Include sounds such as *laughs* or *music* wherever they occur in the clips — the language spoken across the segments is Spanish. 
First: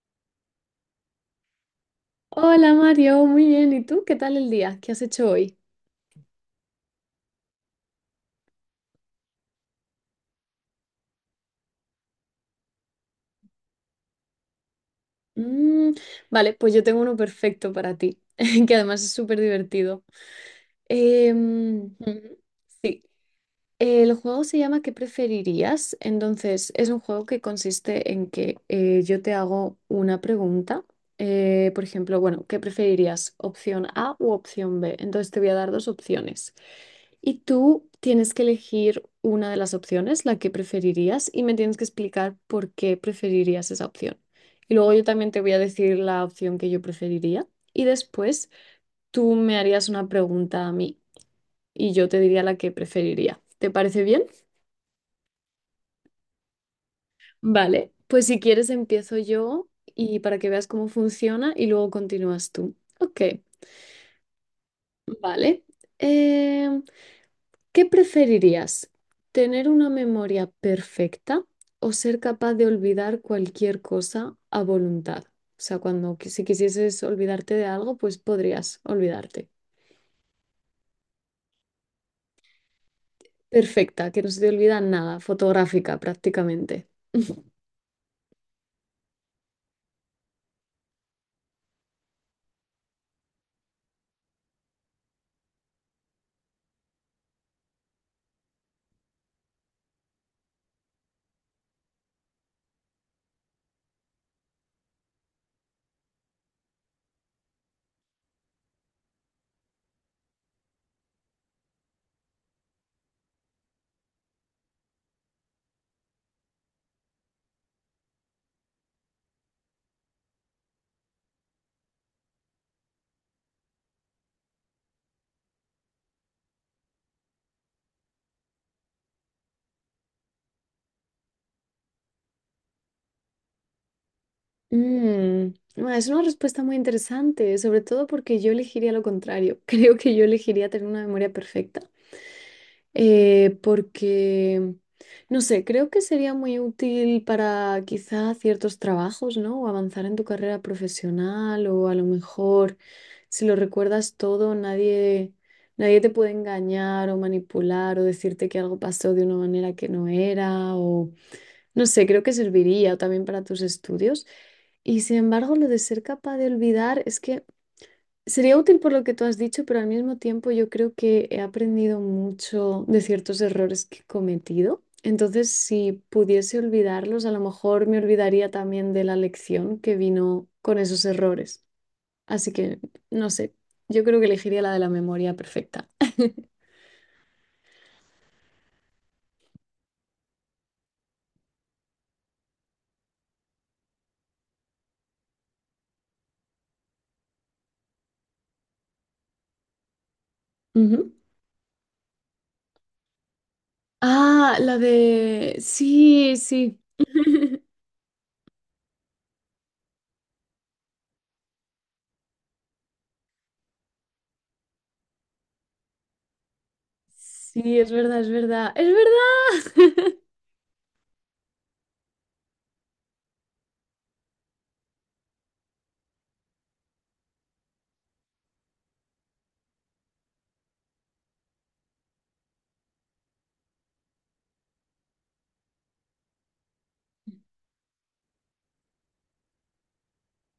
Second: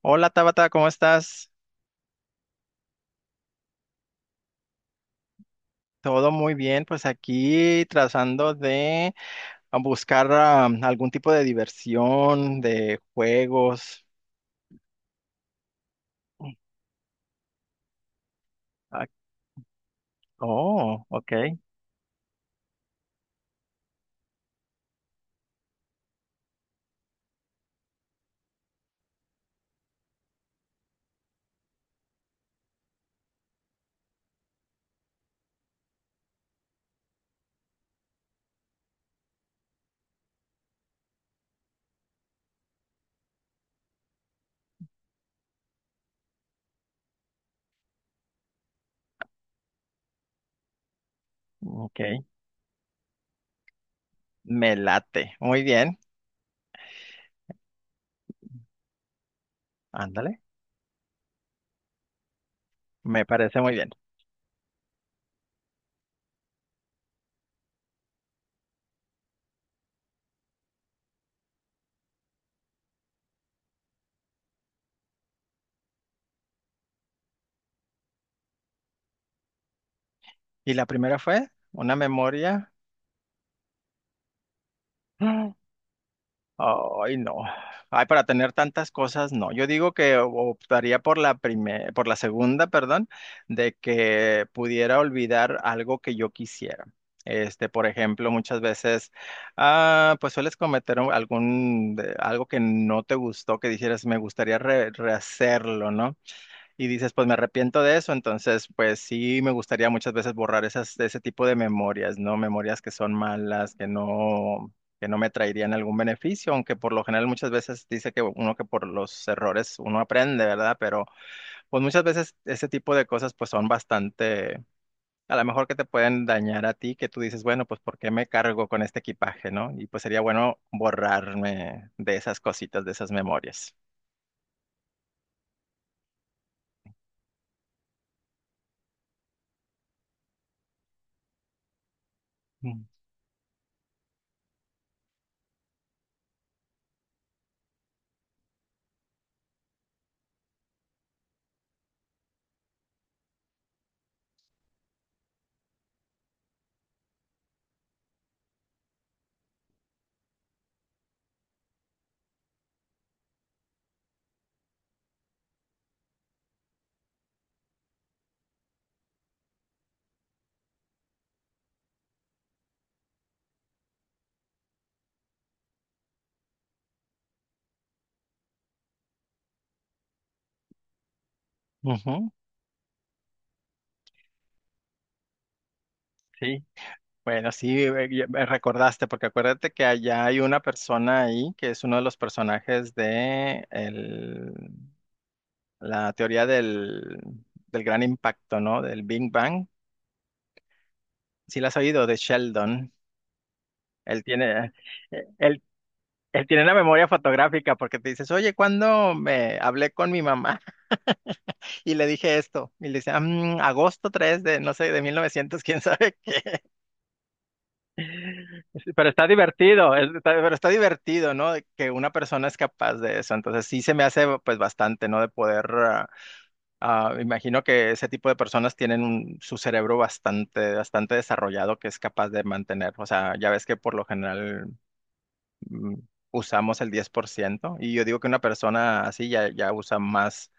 Hola Tabata, ¿cómo estás? Hola Mario, muy bien. ¿Y tú? ¿Qué tal el día? ¿Qué has hecho hoy? Todo muy bien, pues aquí tratando de buscar algún tipo de diversión, de juegos. Mm, vale, pues yo tengo uno perfecto para ti, *laughs* que además Ah, es súper divertido. oh, ok, Ujú, sí. El juego se llama ¿Qué preferirías? Entonces, es un juego que consiste en que yo te hago una pregunta. Por ejemplo, bueno, ¿qué preferirías? ¿Opción A u opción B? Entonces te voy a dar dos opciones. Y tú tienes que elegir una de las opciones, la que preferirías, y me tienes que explicar por qué preferirías esa opción. Y luego yo también te voy a decir la opción que yo preferiría. Y después tú me harías una pregunta a mí y ok. yo te diría la que preferiría. ¿Te parece bien? Me late. Muy bien, Vale, pues si quieres empiezo yo y para ándale, que veas cómo funciona y luego continúas tú. Ok, me parece muy bien. vale. Em, ¿Qué preferirías? ¿Tener una memoria perfecta o ser capaz de olvidar cualquier cosa a voluntad? O sea, cuando si quisieses olvidarte de algo, pues podrías olvidarte. ¿Y la primera fue una memoria? Perfecta, que no se te olvida nada, *gasps* fotográfica prácticamente. Ay, no. *laughs* Ay, para tener tantas cosas, no. Yo digo que optaría por la primera, por la segunda, perdón, de que pudiera olvidar algo que yo quisiera. Este, por ejemplo, muchas veces, pues sueles cometer algún, algo que no te gustó, que dijeras, me gustaría rehacerlo, ¿no? Y dices, pues me arrepiento de eso, entonces pues sí me gustaría muchas veces borrar esas, ese tipo de memorias, ¿no? Memorias que son malas, que no me traerían algún beneficio, aunque por lo general muchas veces dice que uno que por los errores uno aprende, ¿verdad? Pero pues muchas veces ese tipo de cosas pues son bastante, a lo mejor que te pueden dañar a ti, que tú dices, bueno, pues ¿por qué me cargo con este equipaje, ¿no? Y pues sería bueno borrarme de esas cositas, de esas memorias. Mm, ah, es una respuesta muy interesante, sobre todo porque yo elegiría lo contrario. *laughs* Creo que yo elegiría tener una memoria perfecta, Mm. Porque, no sé, creo que sería muy útil para quizá ciertos trabajos, ¿no? O avanzar en tu carrera profesional, o a lo mejor, si lo recuerdas todo, nadie te puede engañar o manipular o decirte que algo pasó de una manera que no era. No sé, creo que serviría también para tus estudios. Y sin embargo, lo de ser capaz de olvidar es que sería útil por lo que tú has dicho, pero al mismo tiempo yo creo que he aprendido mucho de ciertos errores que he cometido. Entonces, si pudiese olvidarlos, a lo mejor me olvidaría también de la lección que vino con esos errores. Ujú. Así que, no sé, yo creo que elegiría la de la memoria perfecta. Sí. Bueno, sí, ya me recordaste, porque acuérdate que allá hay una persona ahí que es uno de los personajes de la teoría del, del gran impacto, ¿no? Del Big Bang. Ujú. Sí, la has oído, de Sheldon. Él Ah, tiene, la eh, de, él, sí, Él tiene una sí. memoria fotográfica *laughs* porque te dices, oye, ¿cuándo me hablé con mi mamá? *laughs* Y le dije esto. Y le dice, "Ah, mm, agosto 3 de, no sé, de 1900, *laughs* quién sabe qué". Sí, es verdad, es verdad, es Pero está divertido, verdad. *laughs* Pero está divertido, ¿no? De que una persona es capaz de eso. Entonces sí se me hace pues bastante, ¿no? De poder, imagino que ese tipo de personas tienen su cerebro bastante, bastante desarrollado que es capaz de mantener. O sea, ya ves que por lo general mm, usamos el 10% y yo digo que una persona así ya, ya usa más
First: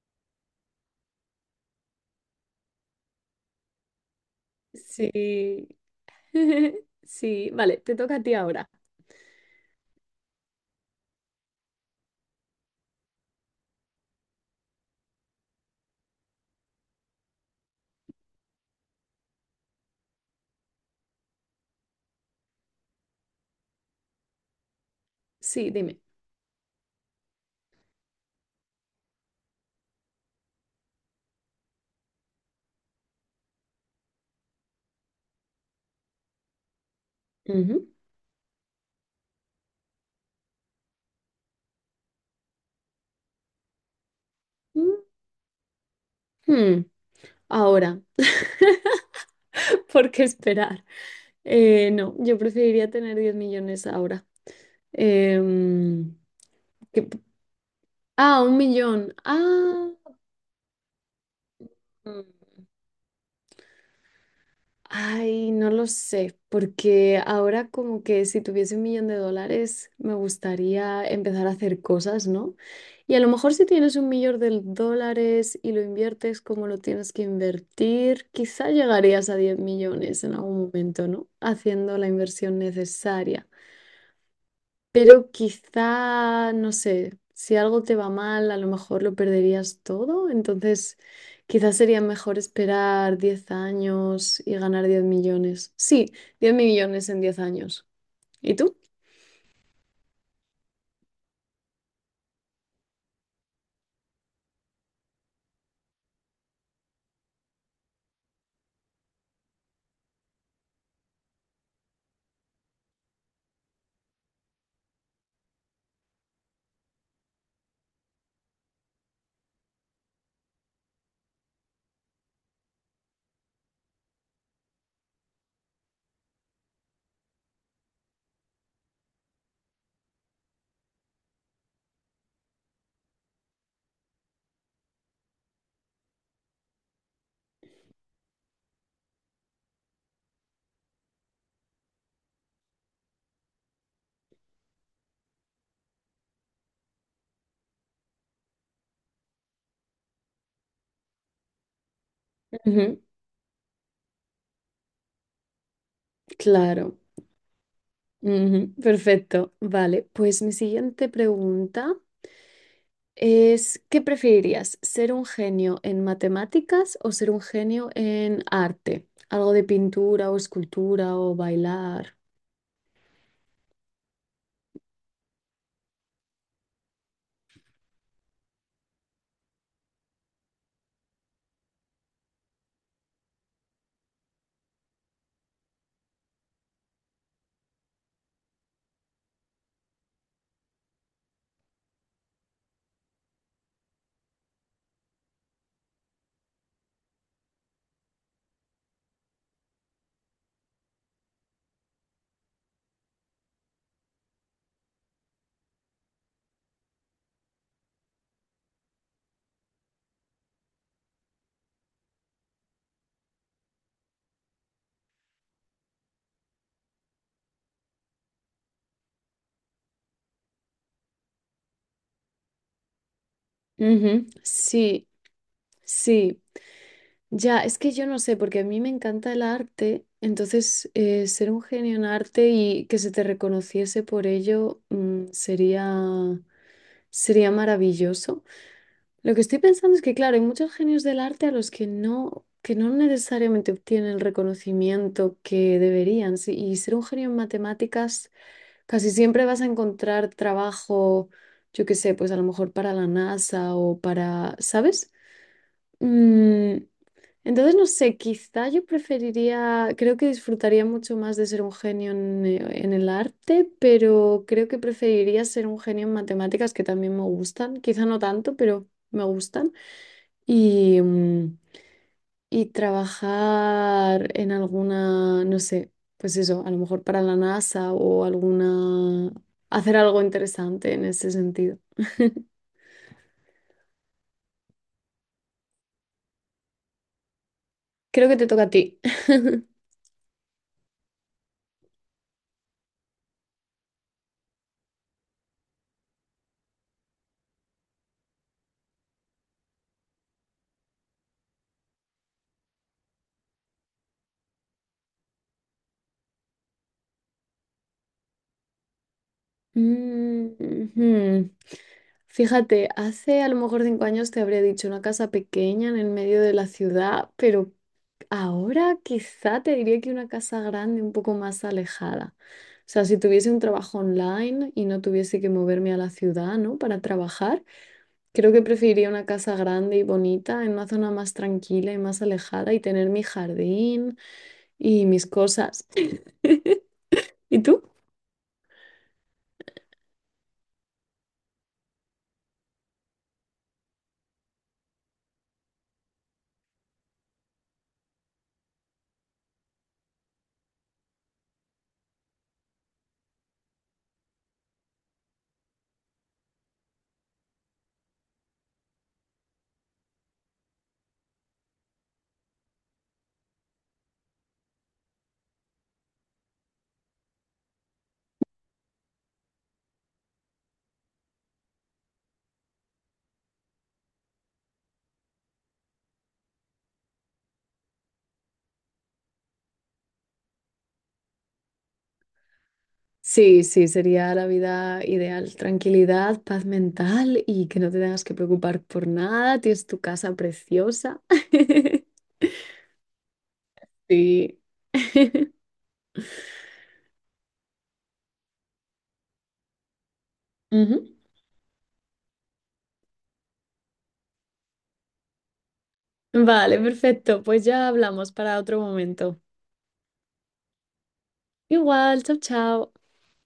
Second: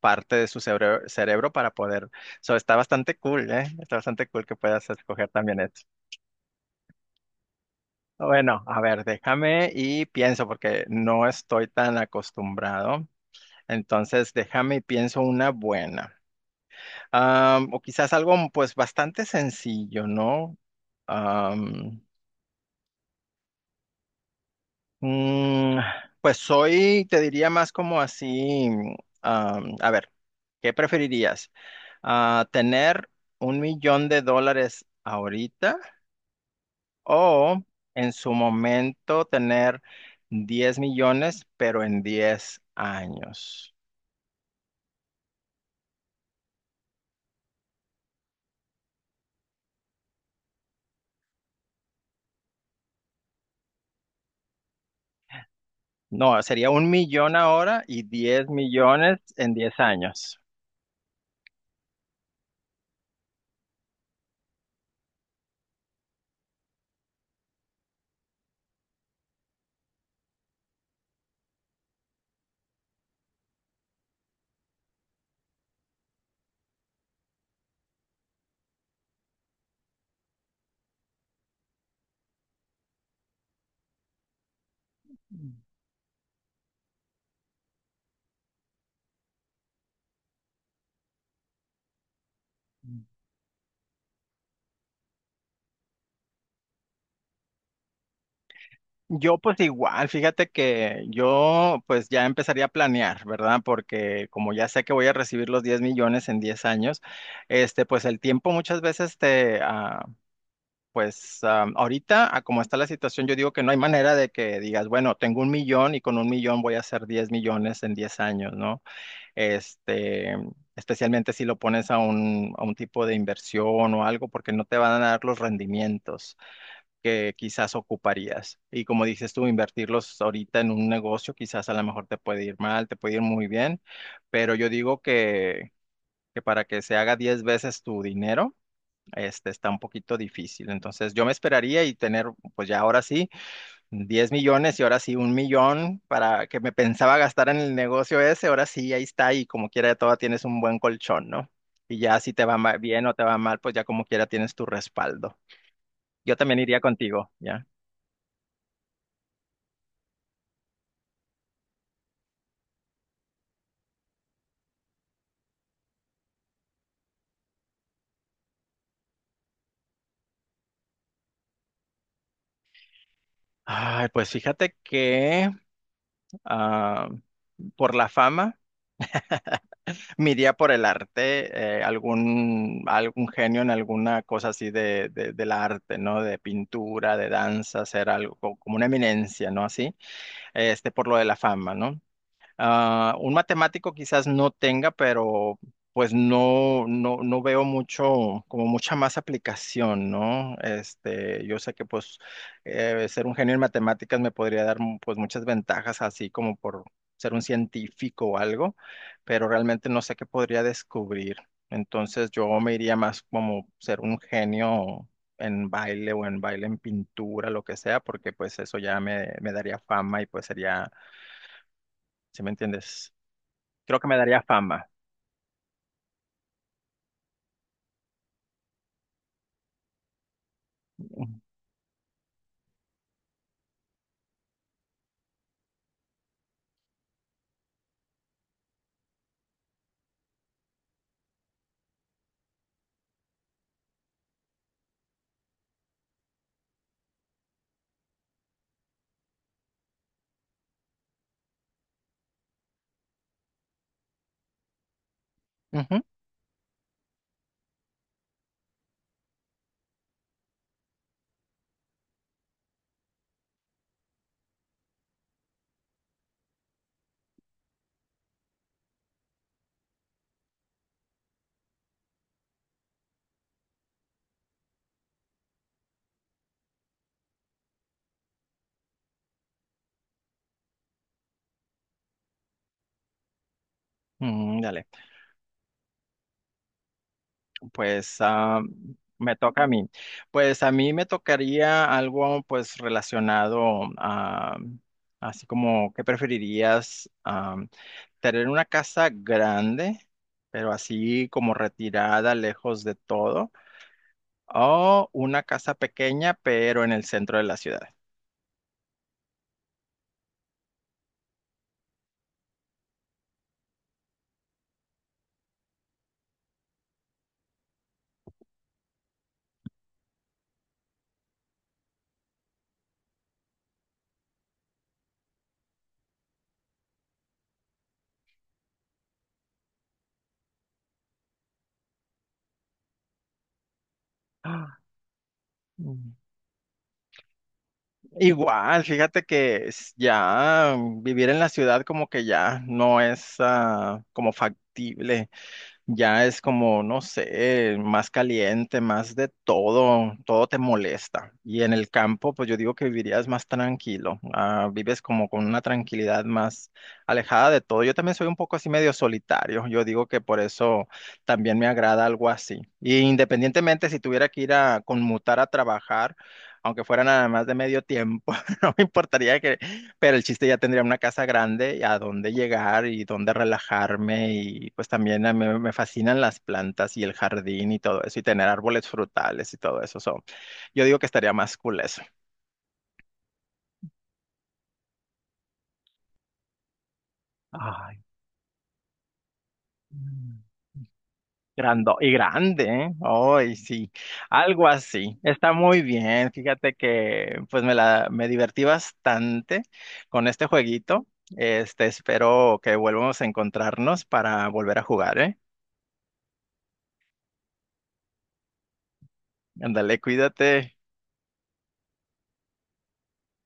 parte de su cerebro, cerebro para poder. So, está bastante cool, ¿eh? Está bastante cool que puedas escoger también Sí, eso. *laughs* sí, vale, te toca a ti Bueno, ahora. a ver, déjame y pienso porque no estoy tan acostumbrado. Entonces, déjame y pienso una buena. O quizás algo pues bastante sencillo, ¿no? Am, Sí, mm, dime. pues soy, te diría más como así, a ver, ¿qué preferirías? ¿Tener 1 millón de dólares ahorita? O Ujú. en su momento tener 10 millones, pero en 10 años. Ujú. Ahora, *laughs* ¿por qué esperar? No, yo preferiría tener 10 millones ahora. Em, No, sería un que- millón ahora y ah, 10 1 millón. millones en 10 Ah. años. Ay, no lo sé, porque ahora como que si tuviese 1 millón de dólares me gustaría empezar a hacer cosas, ¿no? Y a lo mejor si tienes 1 millón de dólares y lo inviertes como lo tienes que invertir, quizá llegarías a 10 millones en algún momento, ¿no? Haciendo la inversión necesaria. Pero quizá, no sé, si algo te va mal, a lo mejor lo perderías todo. Entonces, quizás sería mejor esperar 10 años y ganar 10 millones. Sí, 10 millones en 10 años. ¿Y tú? Yo pues igual, fíjate que yo pues ya empezaría a planear, ¿verdad? Porque como ya sé que voy a recibir los 10 millones en 10 años, este pues el tiempo muchas veces te, pues ahorita, a como está la situación, yo digo que no hay manera de que digas, bueno, tengo 1 millón y con 1 millón voy a hacer 10 millones en 10 años, ¿no? Este, especialmente si lo pones a un tipo de inversión o algo, porque no te van a dar los rendimientos que quizás ocuparías. Y como dices tú, invertirlos ahorita en un negocio, quizás a lo mejor te puede ir mal, te puede ir muy bien, pero yo digo que para que se haga 10 veces tu dinero, este, está un poquito difícil. Entonces yo me esperaría y tener, pues ya ahora sí, 10 millones y ahora sí 1 millón para que me pensaba gastar en el negocio ese, ahora sí, ahí está y como quiera toda tienes un buen colchón, ¿no? Y ya si te va Ujú. bien o te va mal, pues ya como quiera tienes tu respaldo. Yo también iría Claro. contigo, ¿ya? Ujú. Perfecto. Vale, pues mi siguiente pregunta es, ¿qué preferirías? ¿Ser un genio en matemáticas o ser un genio en arte? Algo de pintura o escultura o bailar. Ay, pues fíjate que ah, por la fama. Mi día por el arte, algún genio en alguna cosa así de, del arte, ¿no? De pintura, de danza, ser algo como una eminencia, ¿no? Así, este, por lo de la fama, ¿no? Ah, un matemático quizás no tenga, pero pues no, no, no veo mucho, como mucha más aplicación, ¿no? Este, yo sé que pues ser un genio en matemáticas me podría dar pues muchas ventajas, así como por ser un científico o algo, pero realmente no sé qué podría descubrir. Entonces yo me iría más como ser un genio en baile en pintura, lo que sea, porque pues eso ya me daría fama y pues sería, ¿sí me entiendes? Creo que me Ujú. daría fama. Sí. Sí, ya, es que yo no sé, porque a mí me encanta el arte, entonces ser un genio en arte y que se te reconociese por ello, sería maravilloso. Lo que estoy pensando es que, claro, hay muchos genios del arte a los que no necesariamente obtienen el reconocimiento que deberían. Sí. Y ser un genio en matemáticas, casi siempre vas a encontrar trabajo, yo qué sé, pues a lo mejor para la NASA o para, ¿sabes? Ujú. Mm, entonces, no sé, quizá yo preferiría, creo que disfrutaría mucho más de ser un genio en el arte, pero creo que preferiría ser un genio en matemáticas, que también me gustan, quizá no tanto, pero me gustan, y, mm, y trabajar en alguna, no sé, pues eso, a lo mejor para la NASA o alguna, hacer algo interesante en ese sentido. *laughs* Dale. Pues Creo que te toca a ti. me toca a mí. Pues a mí me tocaría algo pues relacionado a, así como, ¿qué preferirías? Ah, tener una casa grande, pero así como retirada, lejos de todo, o una casa pequeña, pero en el centro de la ciudad. Mm. Ujú. Fíjate, hace a lo mejor 5 años te habría dicho una casa pequeña en el medio de la ciudad, pero ahora quizá te diría que una casa grande un poco más alejada. O sea, si tuviese un trabajo online y no tuviese que moverme a la ciudad, ¿no? Para trabajar, creo que preferiría una casa grande y bonita en una zona más tranquila y más alejada y tener mi jardín *gasps* Ah, y mis cosas. *laughs* ¿Y tú? igual, fíjate que ya vivir en la ciudad como que ya no es como factible. Ya es como, no sé, más caliente, más de todo, todo te molesta. Y en el campo, pues yo digo que vivirías más tranquilo, vives como con una tranquilidad más alejada de todo. Yo también soy un poco así medio solitario, yo digo que por eso también me agrada algo así. Y independientemente si tuviera que ir a conmutar a trabajar, aunque fuera nada más de medio tiempo, *laughs* no me importaría que pero el chiste ya tendría una casa grande a dónde llegar y dónde relajarme y pues también a mí me fascinan las plantas y el jardín y todo eso y tener árboles frutales y todo eso. So, yo digo que estaría más cool eso. Sí, sí, sería la vida ideal. Tranquilidad, paz mental y que no Ay, te tengas que preocupar por nada. Tienes tu casa mm. preciosa. Grando y *laughs* grande, ¿eh? Ay, sí, Sí. algo así. Está muy bien. Fíjate que pues me la me divertí bastante con este jueguito. Este, espero que volvamos a encontrarnos para volver a jugar, ¿eh? Ujú. Vale, perfecto. Pues ya hablamos para otro momento. Ándale, cuídate. Igual, chao, chao.